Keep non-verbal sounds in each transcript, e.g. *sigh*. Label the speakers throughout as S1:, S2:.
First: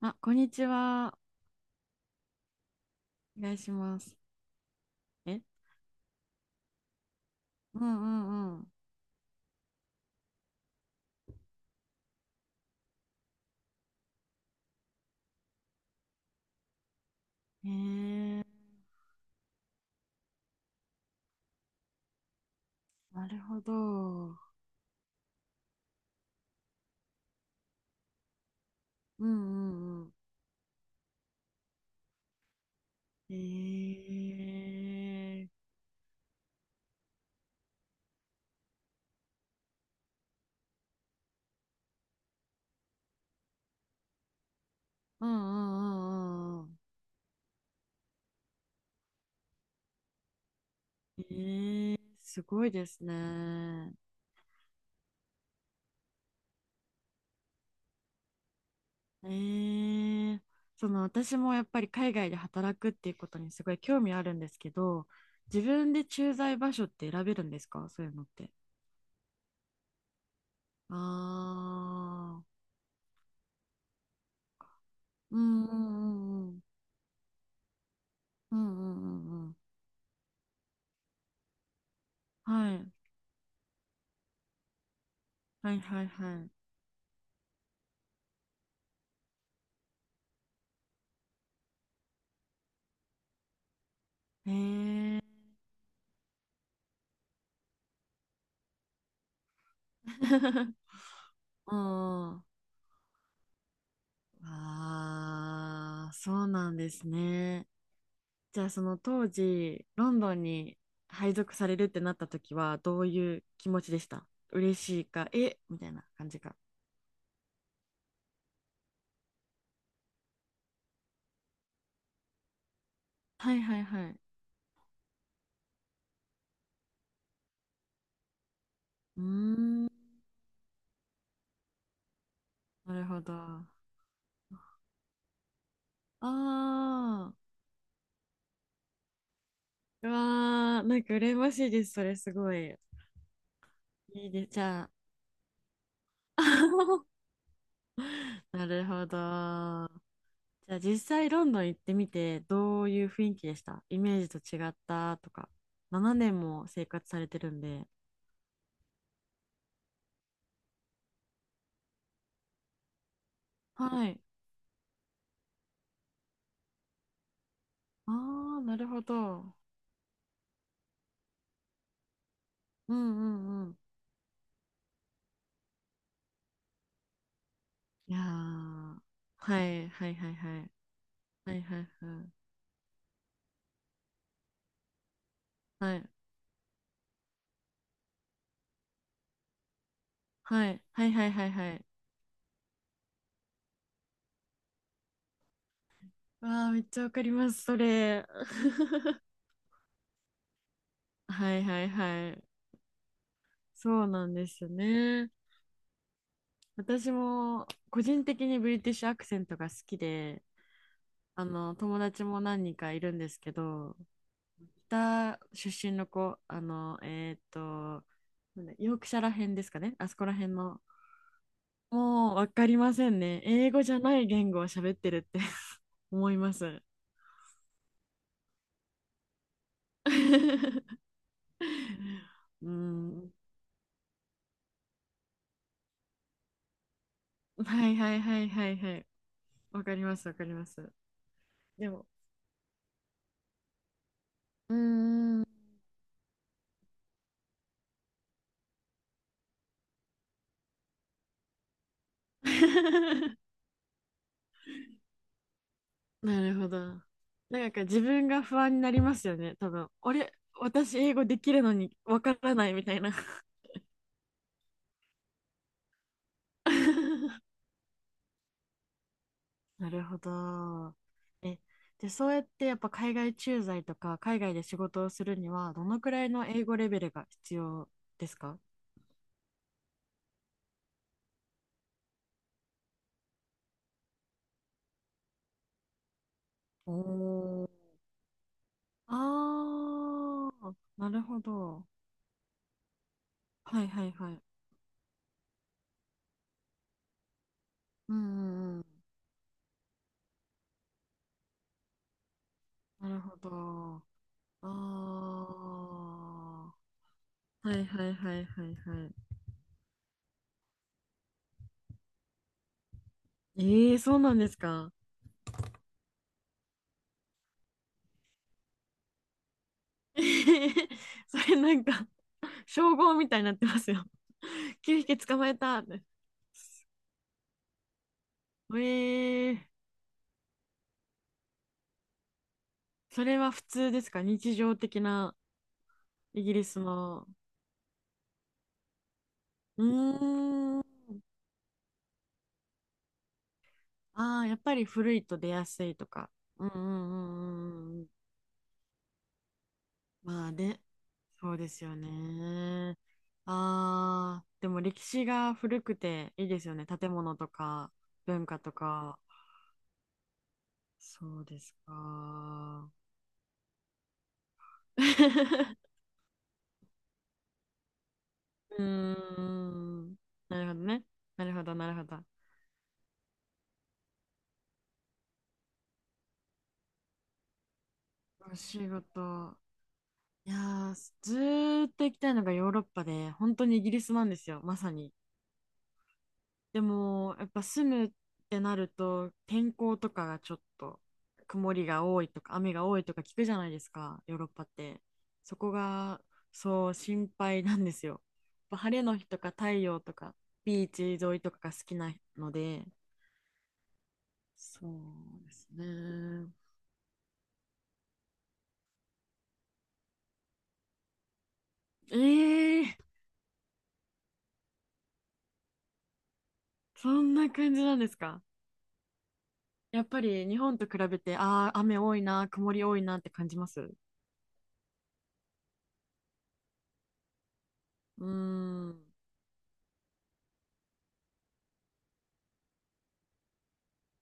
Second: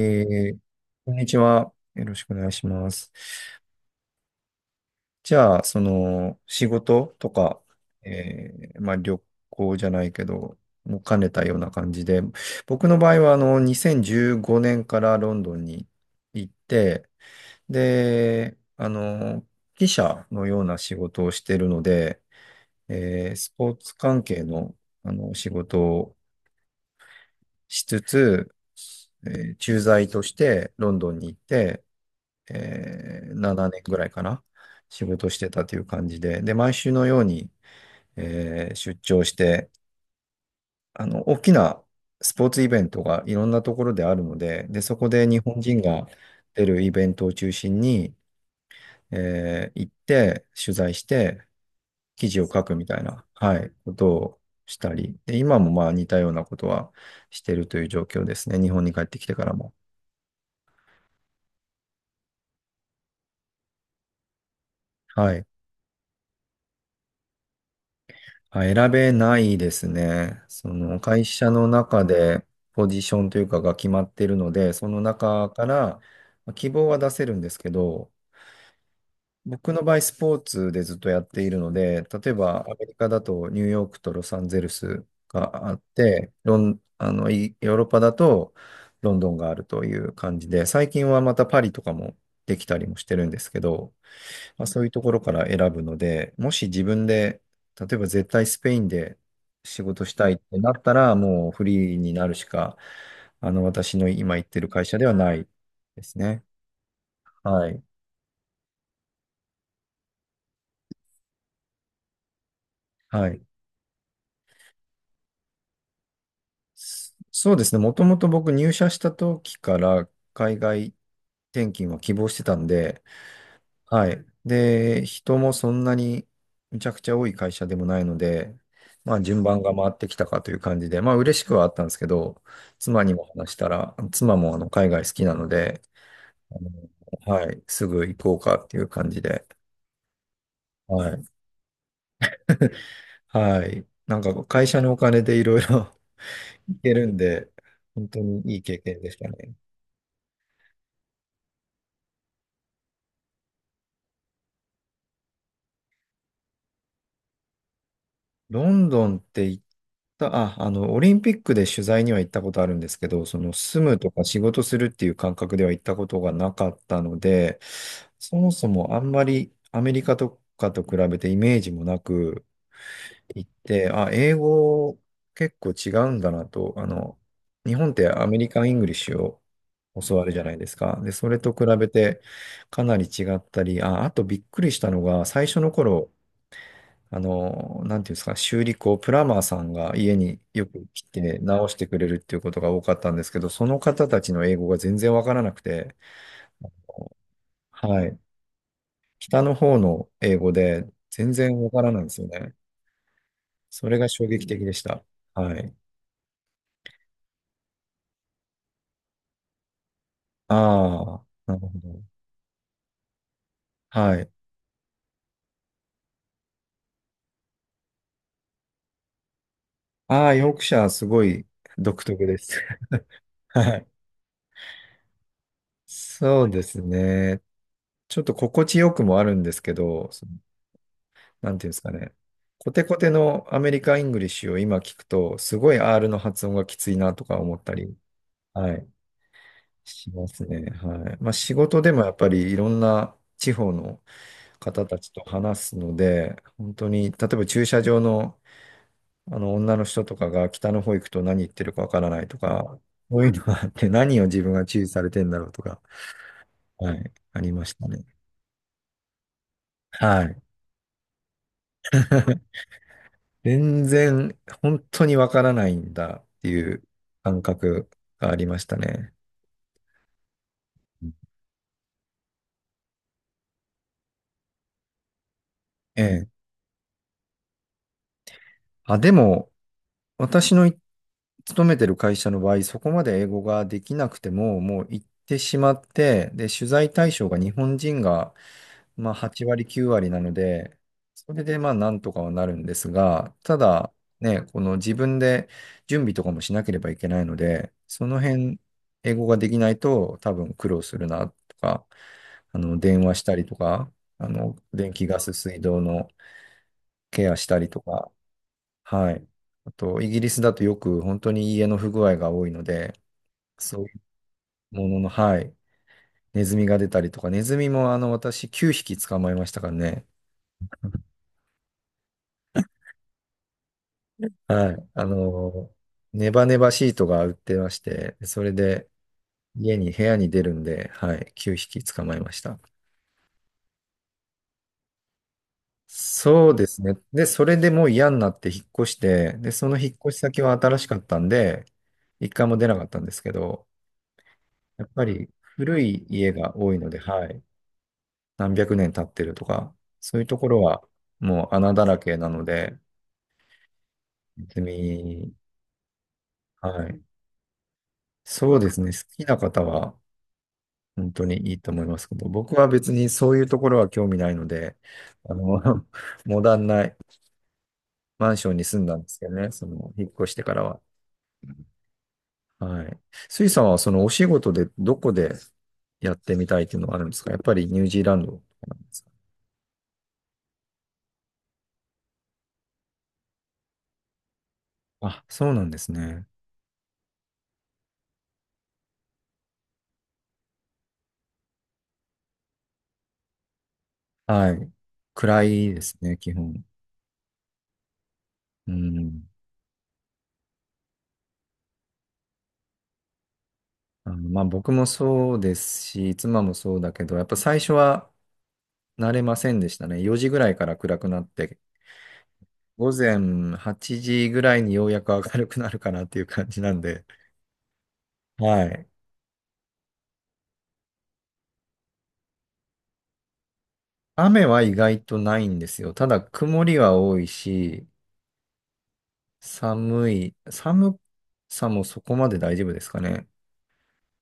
S1: あ、こんに
S2: ー、
S1: ち
S2: こん
S1: は。
S2: にちは。よろしくお願いします。
S1: お願いします。
S2: じ
S1: え、
S2: ゃあ、仕事とか、
S1: うんうんうん。
S2: まあ、旅行じゃないけど、も兼ねたような感じで、僕の場合は、2015年からロンドンに行って、
S1: へえ、
S2: で、記者のような仕事をしているので、
S1: なる
S2: ス
S1: ほ
S2: ポーツ関
S1: ど。
S2: 係の、仕事をしつつ、
S1: うんう
S2: 駐
S1: んう
S2: 在
S1: ん。
S2: としてロンドンに行って、7年ぐら
S1: へ
S2: いかな、仕事し
S1: え、
S2: てたという感じで、で、毎週のように、出張して、大きなスポーツイベントがいろんなところであるので、で、そこで
S1: うんう
S2: 日本
S1: ん
S2: 人
S1: う
S2: が
S1: んうんう
S2: 出
S1: ん。
S2: るイベントを中心に、行って、取材して、
S1: へえ、
S2: 記事
S1: す
S2: を書
S1: ごい
S2: くみ
S1: で
S2: た
S1: す
S2: いな、はい、こ
S1: ね。
S2: とをしたり、で、今もまあ似たようなことはしてるという状況ですね、日本に帰ってき
S1: へ
S2: てからも。
S1: え、その私もやっぱり海外で働くっていうことにすごい興味あるんですけど、
S2: はい。
S1: 自分で駐在場所って選べるんですか、そういうのって。
S2: あ、選べないですね。そ
S1: あ
S2: の会社の中
S1: あ、
S2: でポジションというかが決まっているので、その
S1: う
S2: 中
S1: ん
S2: か
S1: うんう
S2: ら
S1: んう
S2: まあ
S1: ん。
S2: 希望は出せるんですけど、
S1: うんうんうんうん。
S2: 僕の場合スポーツでずっとやっているので、例えばア
S1: は
S2: メ
S1: い。
S2: リカだとニューヨークとロサンゼルスが
S1: は
S2: あっ
S1: いはい
S2: て、
S1: は
S2: ロン、あの、いヨーロッパだとロンドンがあるという感じで、最近はまたパリとかもできたりもしてるんですけど、
S1: い。へ
S2: まあ、そういうところ
S1: え。
S2: から選ぶので、もし自分で、例えば絶対スペインで仕事したいってな
S1: *laughs*
S2: ったら、もうフ
S1: う
S2: リーになるし
S1: ん。
S2: か、私の今行ってる会社ではないで
S1: ああ、
S2: す
S1: そ
S2: ね。
S1: うなんですね。
S2: はい。
S1: じゃあその当時、ロンドンに配属されるってなった時は、どう
S2: は
S1: い
S2: い。
S1: う気持ちでした？嬉しいか、えみたいな感じか。
S2: そうですね。もともと僕入社した時から海外転勤は希望してたんで、
S1: はいはいは
S2: は
S1: い。
S2: い。で、人もそんなにむちゃくちゃ多い会社でもないので、ま
S1: う
S2: あ
S1: ー
S2: 順番が回っ
S1: ん、
S2: てきたかという感じで、まあ嬉しくはあったんですけど、
S1: な
S2: 妻
S1: る
S2: に
S1: ほ
S2: も
S1: ど。
S2: 話し
S1: あ
S2: たら、妻もあの海外好きなので、あ
S1: あ、
S2: はい、すぐ行こうかっていう感じで、
S1: うわー、なん
S2: は
S1: か
S2: い。
S1: 羨ましいです。それすご
S2: *laughs*
S1: い。
S2: はい。なん
S1: いい
S2: か
S1: です。じ
S2: 会社
S1: ゃ
S2: のお金でいろいろ
S1: あ。
S2: *laughs* 行ける
S1: *laughs*
S2: んで、本当にいい
S1: な
S2: 経
S1: る
S2: 験
S1: ほ
S2: でしたね。
S1: ど。じゃあ実際ロンドン行ってみてどういう雰囲気でした？イメージと違ったとか。7年も生活されてるんで。
S2: ロンドンって行った、あ、あの、オリンピックで取材には行ったことあるんですけど、その住む
S1: は
S2: と
S1: い。
S2: か仕事するっていう感覚では行ったことがなかったので、そも
S1: ああ、
S2: そ
S1: なる
S2: もあ
S1: ほ
S2: んまり
S1: ど。
S2: アメリカとかと比べてイメージもなく
S1: うんう
S2: 行っ
S1: んうん。
S2: て、あ、英語結構違うんだなと、日本って
S1: いや
S2: アメリカン・イングリッ
S1: ー。
S2: シュを
S1: はいはい
S2: 教わ
S1: は
S2: る
S1: い
S2: じゃない
S1: は
S2: で
S1: い。
S2: すか。で、それと
S1: はい
S2: 比
S1: はい
S2: べて
S1: はい。
S2: かなり違ったり、あ、あとびっくりしたのが、最初の
S1: はい
S2: 頃、なんていうんですか、修理工、プラマーさんが家によ
S1: はい
S2: く来
S1: はいはい
S2: て
S1: はい
S2: 直
S1: は
S2: し
S1: い。
S2: てくれるっていうことが多かったんですけど、その方たちの英語が全然わからなくて、
S1: わあ、めっちゃわかります、そ
S2: はい。
S1: れ。*laughs*
S2: 北の方の英語で全
S1: は
S2: 然
S1: い
S2: わか
S1: はい
S2: らないんですよ
S1: はい。
S2: ね。それ
S1: そう
S2: が衝
S1: なん
S2: 撃
S1: で
S2: 的
S1: すよ
S2: でした。
S1: ね。
S2: はい。
S1: 私も個人的にブリティッシュアクセントが好きで、
S2: ああ、なるほ
S1: 友
S2: ど。
S1: 達も何人かいるんですけど、
S2: はい。
S1: 北出身の子、なんだヨークシャら辺ですかね、あそこ
S2: あ
S1: ら
S2: あ、ヨ
S1: 辺
S2: ークシ
S1: の、
S2: ャーすごい独特
S1: もう
S2: で
S1: 分
S2: す。
S1: かり
S2: *laughs*
S1: ませんね。英
S2: は
S1: 語
S2: い。
S1: じゃない言語を喋ってるって *laughs* 思い
S2: そう
S1: ま
S2: です
S1: す。
S2: ね。ちょっと心地よくもあるんですけど、
S1: *laughs*
S2: なんていうんですかね。
S1: う
S2: コテコテ
S1: ん、
S2: のアメリカ・イングリッシュを今聞くと、すごい R の発音がきついなとか思った
S1: は
S2: り、
S1: いはいはいは
S2: は
S1: い
S2: い、
S1: はい。わかり
S2: し
S1: ま
S2: ま
S1: すわか
S2: す
S1: りま
S2: ね。
S1: す。
S2: はい。まあ仕事
S1: で
S2: でも
S1: も、
S2: やっぱりいろんな地方の
S1: うー
S2: 方たちと
S1: ん。
S2: 話すので、本当に、例えば駐車場の、あの女の人とかが北の方行くと何言ってるかわからないとか、そういうの
S1: *laughs*
S2: があって何を自分が注意されてんだろうとか、
S1: なるほど。
S2: はい、ありま
S1: なん
S2: し
S1: か
S2: た
S1: 自
S2: ね。
S1: 分が不安になりますよね、多分。あ
S2: は
S1: れ、
S2: い。
S1: 私英語できるのにわからないみたいな。
S2: 全然本当にわからないんだっていう感
S1: *laughs*
S2: 覚がありましたね。
S1: なるほど。
S2: うん
S1: え、で、そうやってやっぱ海外駐在とか海外で仕事をするにはどの
S2: え
S1: くら
S2: え。
S1: いの英語レベルが必要ですか？
S2: あ、でも、私のい勤めてる会社の場合、そこまで英語ができなくても、もう行ってしまって、で、取材
S1: お
S2: 対象が日本
S1: ー、
S2: 人が、まあ、8割、9割なの
S1: ああ、
S2: で、
S1: なる
S2: そ
S1: ほ
S2: れでまあ、
S1: ど。
S2: なんとかはなるんですが、た
S1: はい
S2: だ、
S1: はいはい。
S2: ね、この自分で準備とかもしなければいけないので、そ
S1: うん
S2: の
S1: う
S2: 辺、
S1: んうん。
S2: 英語ができないと多分苦労するなとか、電
S1: な
S2: 話
S1: る
S2: した
S1: ほ
S2: りとか、
S1: ど。
S2: 電気、ガス、
S1: あ
S2: 水道のケアした
S1: あ。
S2: り
S1: は
S2: と
S1: いは
S2: か、
S1: いはいはいは
S2: は
S1: い。
S2: い。あと、イギリスだとよく本当に家の不具合が多いので、そうい
S1: ええ、そうなんです
S2: うも
S1: か。
S2: のの、はい。ネズミが出たりとか、ネズミもあの、私9匹捕まえましたからね。
S1: *laughs* それなんか、称号みたいになってますよ。
S2: は
S1: *laughs*
S2: い。
S1: 9匹捕まえたって。
S2: ネバネバシートが売ってまして、それで
S1: ええ、
S2: 家に、部屋に出るんで、はい。9匹捕まえました。
S1: それは普通ですか？日常的な、イ
S2: そ
S1: ギ
S2: う
S1: リ
S2: で
S1: ス
S2: すね。で、
S1: の。
S2: それでもう嫌になって引っ越して、で、その
S1: う
S2: 引っ越し先は新
S1: ー
S2: し
S1: ん。
S2: かったんで、一回も出なかったんですけど、
S1: ああ、やっぱ
S2: や
S1: り
S2: っぱ
S1: 古い
S2: り
S1: と出や
S2: 古
S1: すい
S2: い
S1: とか。
S2: 家が
S1: うん
S2: 多い
S1: うんう
S2: ので、はい。
S1: んうんうん。
S2: 何百年経ってるとか、そういうと
S1: ま
S2: こ
S1: あ
S2: ろ
S1: ね、
S2: はも
S1: そ
S2: う
S1: うで
S2: 穴だ
S1: すよ
S2: らけなので、
S1: ね。ああ、
S2: 別
S1: でも歴史
S2: に、
S1: が古くていいです
S2: は
S1: よね。
S2: い。
S1: 建物とか文
S2: そ
S1: 化
S2: うで
S1: と
S2: すね。好
S1: か。
S2: きな方は本当に
S1: そう
S2: いい
S1: で
S2: と
S1: す
S2: 思いますけど、僕は
S1: か。
S2: 別にそういうところは興味ないので、あの、
S1: *laughs*
S2: *laughs* モダンなマンションに住
S1: うー
S2: んだんですけどね、その、引っ
S1: ん。
S2: 越してか
S1: な
S2: ら
S1: るほ
S2: は。
S1: どね。なるほど、なるほど。
S2: はい。スイさんはそのお仕事でどこでやってみたいっていうのはあるんですか？やっぱりニュージーランドと
S1: お
S2: かなんで
S1: 仕
S2: すか？
S1: 事。いやー、ずーっと行きたいのがヨーロッパで、本当にイギリスなんですよ、まさに。
S2: あ、そうなんですね。
S1: でも、やっぱ住むってなると、天候とかがちょっと、曇りが多いとか、雨が多いとか聞くじゃないですか、ヨーロッ
S2: は
S1: パっ
S2: い。
S1: て。
S2: 暗
S1: そこ
S2: いですね、
S1: が、
S2: 基本。
S1: そう、心配なんですよ。やっ
S2: う
S1: ぱ晴れの日
S2: ん。
S1: とか太陽とか、ビーチ沿いとかが好きなので、
S2: まあ僕
S1: そ
S2: もそう
S1: うで
S2: で
S1: す
S2: すし、妻
S1: ね。
S2: もそうだけど、やっぱ最初は慣れませんでしたね。4時ぐらいから暗くなって、
S1: ええ
S2: 午
S1: ー、
S2: 前8時ぐらいにようやく明るくなるかなっていう感じなんで、
S1: そんな感じなんですか。
S2: はい。
S1: やっぱり日本と比べて、ああ、雨多いな、曇り多いなって感じます。う
S2: 雨は意外とないんですよ。ただ曇りは多いし、
S1: ーん、
S2: 寒さもそこまで大丈夫ですかね。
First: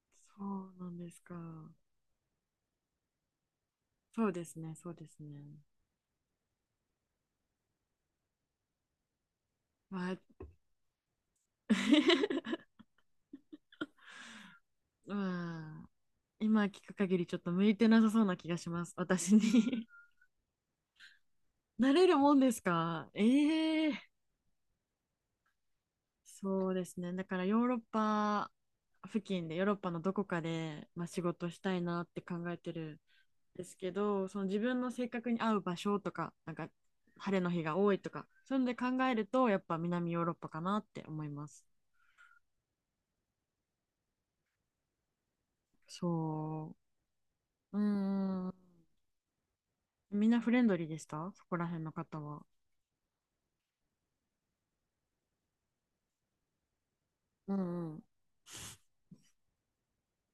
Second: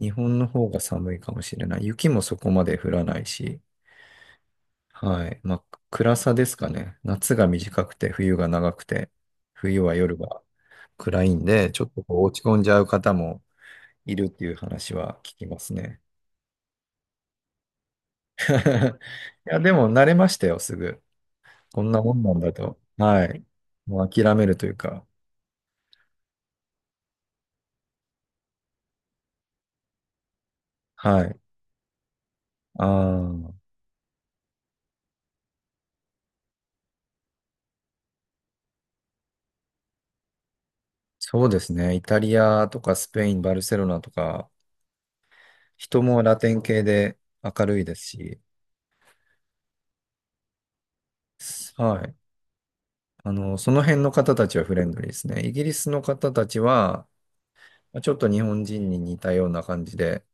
S2: 日本
S1: そ
S2: の方
S1: う
S2: が
S1: なんで
S2: 寒い
S1: す
S2: か
S1: か。
S2: もしれない。雪もそこまで降らないし。
S1: そうですね、そうです
S2: はい。
S1: ね。
S2: まあ、暗さですかね。夏が短くて、冬が長くて、冬は
S1: ま
S2: 夜が
S1: あ、
S2: 暗いんで、ちょっとこう落ち込ん
S1: *laughs*
S2: じゃう方もいるっていう話は聞きます
S1: まあ
S2: ね。
S1: 今聞く限りちょっと向いてなさそうな気が
S2: *laughs*
S1: します、私に
S2: いや、でも
S1: *laughs*
S2: 慣れましたよ、すぐ。こん
S1: な
S2: な
S1: れ
S2: も
S1: る
S2: んな
S1: も
S2: ん
S1: んで
S2: だ
S1: す
S2: と。
S1: か。
S2: はい。
S1: ええー、
S2: もう諦めるというか。
S1: そうですね。だからヨーロッパ付近で、ヨーロッパのどこかで、まあ、仕
S2: はい。
S1: 事したいなって考えて
S2: あ
S1: る。
S2: あ、
S1: ですけど、その自分の性格に合う場所とか、なんか晴れの日が多いとか、そういうので考えると、やっぱ南ヨーロッパかなって思い
S2: そ
S1: ま
S2: うで
S1: す。
S2: すね。イタリアとかスペイン、バルセロナとか、人もラテン
S1: そ
S2: 系で明る
S1: う。う
S2: いですし、
S1: ーん。みんなフレンドリーでした？そこら辺の
S2: はい。
S1: 方は。
S2: その辺の方たちはフレンドリーですね。イギリスの方たちは、
S1: うんう
S2: ま
S1: ん。
S2: あちょっと日本人に似たような感じで、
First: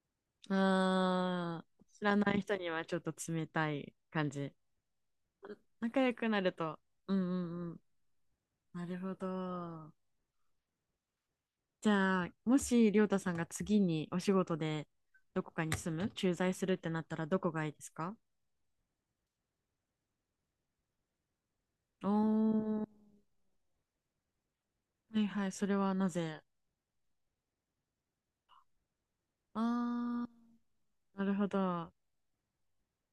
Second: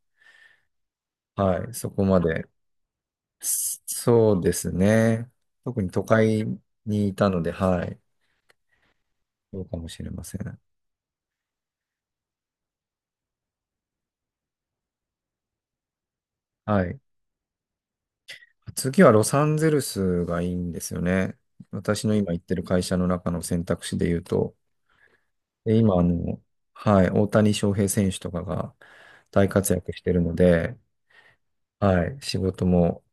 S2: は
S1: あ
S2: い、そ
S1: ー、
S2: こ
S1: 知ら
S2: ま
S1: ない
S2: で。
S1: 人にはちょっと冷た
S2: そ
S1: い感
S2: そうで
S1: じ。
S2: すね。特に
S1: 仲
S2: 都
S1: 良くな
S2: 会
S1: ると。
S2: に
S1: う
S2: い
S1: んう
S2: たので、
S1: んうん。
S2: はい、
S1: なるほ
S2: そうかも
S1: ど。
S2: しれません。
S1: じゃあ、もし、りょうたさんが次にお仕事でどこかに住む、駐在するっ
S2: は
S1: て
S2: い。
S1: なったらどこがいいですか？
S2: 次はロサンゼルスがいいんですよね。私
S1: お
S2: の今行ってる会
S1: ー。
S2: 社の中の選択肢で言うと、
S1: はいはい、それ
S2: で
S1: は
S2: 今、あ
S1: な
S2: の、
S1: ぜ？
S2: はい、大谷翔平選手とかが大活躍してる
S1: あー、
S2: ので、
S1: *laughs* なるほど。
S2: はい、仕事も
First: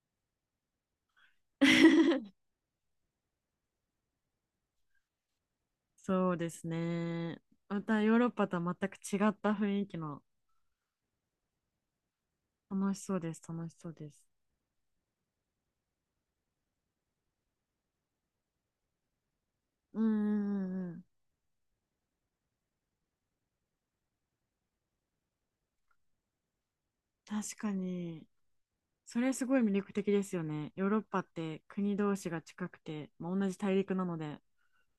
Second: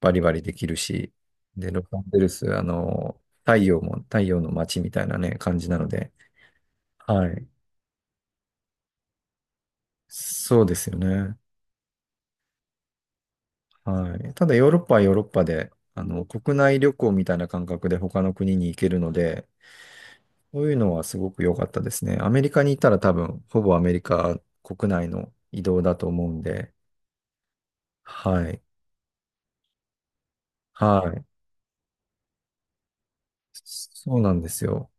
S2: バリバリできるし、で、ロサンゼルス、
S1: *laughs*
S2: あの、太陽も、太陽の街みたいなね、感じなので、
S1: そうです
S2: は
S1: ね。
S2: い、
S1: またヨーロッパとは全く違った雰囲気の、
S2: そうですよね。
S1: 楽しそうです、楽しそうで
S2: は
S1: す。
S2: い。ただ、ヨーロッパはヨーロッパで、国内旅行みたいな感覚で他の国に行けるので、
S1: うんうんう
S2: そうい
S1: ん
S2: う
S1: う
S2: のは
S1: ん。
S2: すごく良かったですね。アメリカにいたら多分、ほぼアメリカ国内の移動だと思うんで、
S1: 確かに、
S2: はい、
S1: それすごい魅力的ですよね。ヨーロッ
S2: は
S1: パ
S2: い。
S1: って国同士が近くて、まあ、同じ大陸な
S2: そ
S1: の
S2: うなん
S1: で。
S2: ですよ。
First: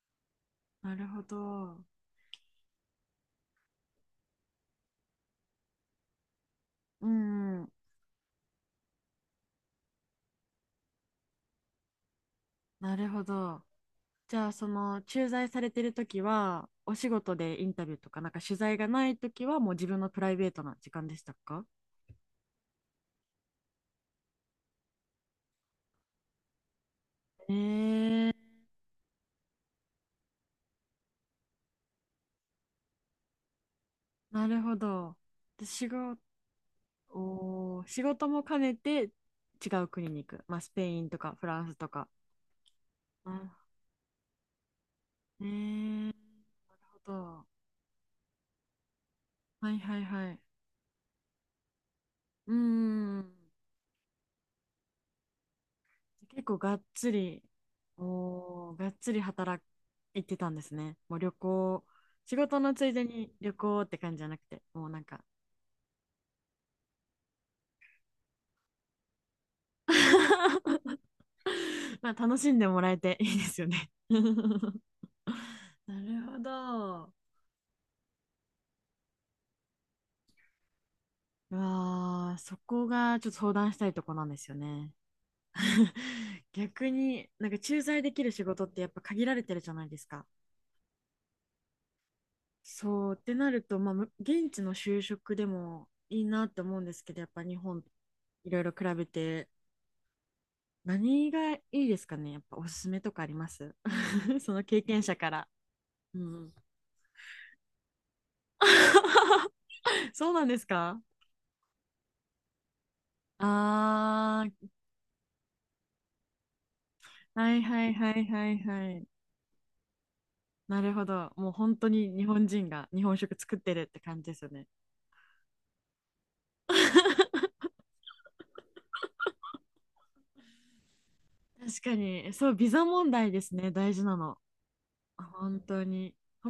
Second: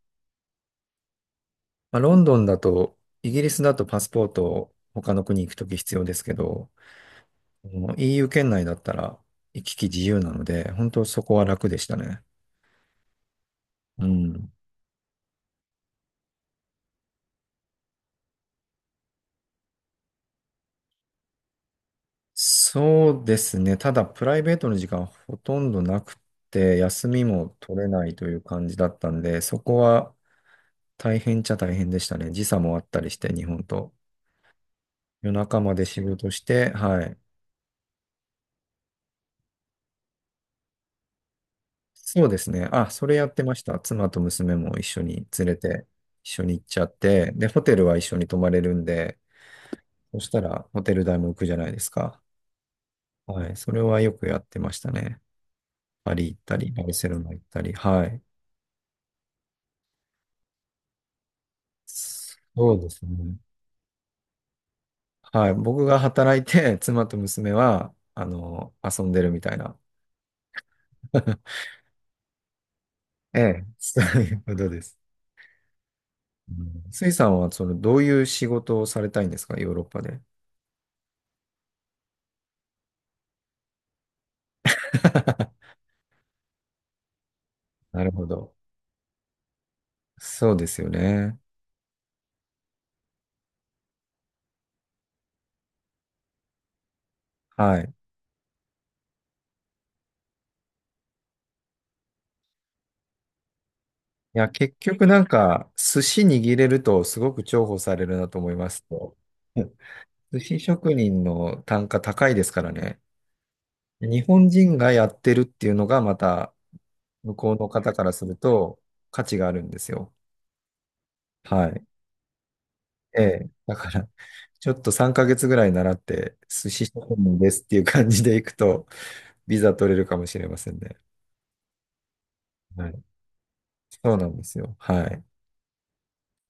S1: なるほど。
S2: まあ、ロンドンだと、イギリスだとパスポートを他の国行くとき必要ですけど、
S1: うんうん、
S2: もう EU 圏内だったら行き来自由なので、本当そこは楽でしたね。
S1: なるほど。
S2: う
S1: じゃ
S2: ん。
S1: あその駐在されてる時はお仕事でインタビューとかなんか取材がない時はもう自分のプライベートな時間でしたか？
S2: そうですね。ただ、プライベートの時間ほとんどなくて、休み
S1: え
S2: も取れないとい
S1: ー、
S2: う感じだったんで、そこは大変っちゃ大変でしたね。時差もあったりして、日本と。
S1: なるほど。
S2: 夜中
S1: で
S2: まで
S1: 仕
S2: 仕
S1: 事、
S2: 事して、はい。
S1: おー、仕事も兼ねて違う国に行く。まあスペインとかフランスとか。
S2: そうですね。あ、それや
S1: あ、
S2: ってました。妻と娘も一緒に
S1: え
S2: 連れて、
S1: ー、なる
S2: 一緒に行っちゃっ
S1: ほ
S2: て、
S1: ど。
S2: で、ホテルは一緒に泊まれるんで、
S1: はいはい
S2: そし
S1: はい。
S2: たらホテル代も浮くじゃないですか。
S1: うーん。
S2: はい。それはよくやってましたね。パリ行っ
S1: 結
S2: た
S1: 構
S2: り、
S1: がっ
S2: バルセ
S1: つ
S2: ロナ行
S1: り、
S2: ったり。はい。
S1: おー、がっつり働いてたんですね。もう旅行、仕事
S2: そ
S1: の
S2: う
S1: つ
S2: で
S1: いで
S2: す
S1: に
S2: ね。
S1: 旅行って感じじゃなくて、もうなんか
S2: はい。僕が働いて、妻と娘は、遊んでるみたいな。
S1: *laughs*
S2: *laughs*
S1: まあ楽しんでもらえていい
S2: え
S1: です
S2: え、
S1: よね
S2: そう
S1: *laughs* な
S2: いうことです。
S1: るほ
S2: うんスイ
S1: ど。
S2: さんは、どういう仕事をされたいんですか？ヨーロッパで。
S1: うわあ、そこがちょっと相談したいとこなんですよね。
S2: *laughs*
S1: *laughs* 逆になんか駐在
S2: なる
S1: でき
S2: ほ
S1: る仕
S2: ど。
S1: 事ってやっぱ限られてるじゃないですか。
S2: そうですよね。
S1: そうってなると、まあ、む現地の就職でもいいなって思うんですけど、やっぱ日
S2: は
S1: 本
S2: い。
S1: いろいろ比べて、何がいいですかね？やっぱおすすめとかあります？
S2: い
S1: *laughs*
S2: や、
S1: その
S2: 結
S1: 経験
S2: 局
S1: 者
S2: なん
S1: から。
S2: か、寿
S1: う
S2: 司
S1: ん。
S2: 握れるとすごく重宝されるなと思いますと。
S1: *laughs*
S2: うん
S1: そう
S2: 寿
S1: なんで
S2: 司
S1: す
S2: 職
S1: か？
S2: 人の単価高いですからね。日
S1: あ
S2: 本
S1: ー、
S2: 人がやってるっていうのがまた、向こ
S1: は
S2: う
S1: い
S2: の
S1: は
S2: 方
S1: い
S2: か
S1: は
S2: ら
S1: い
S2: する
S1: はい
S2: と
S1: はい。
S2: 価値があるんですよ。
S1: なるほど。もう
S2: は
S1: 本
S2: い。
S1: 当に日本人が日本
S2: え
S1: 食
S2: え。
S1: 作って
S2: だ
S1: るっ
S2: か
S1: て
S2: ら、
S1: 感じですよね。
S2: ちょっと3ヶ月ぐらい習って、寿司職人ですっていう感じでいくと、ビザ取れるかもしれませんね。
S1: 確かに、そう、ビザ
S2: はい。
S1: 問題ですね、大事
S2: そう
S1: な
S2: なん
S1: の。
S2: ですよ。はい。
S1: 本当に。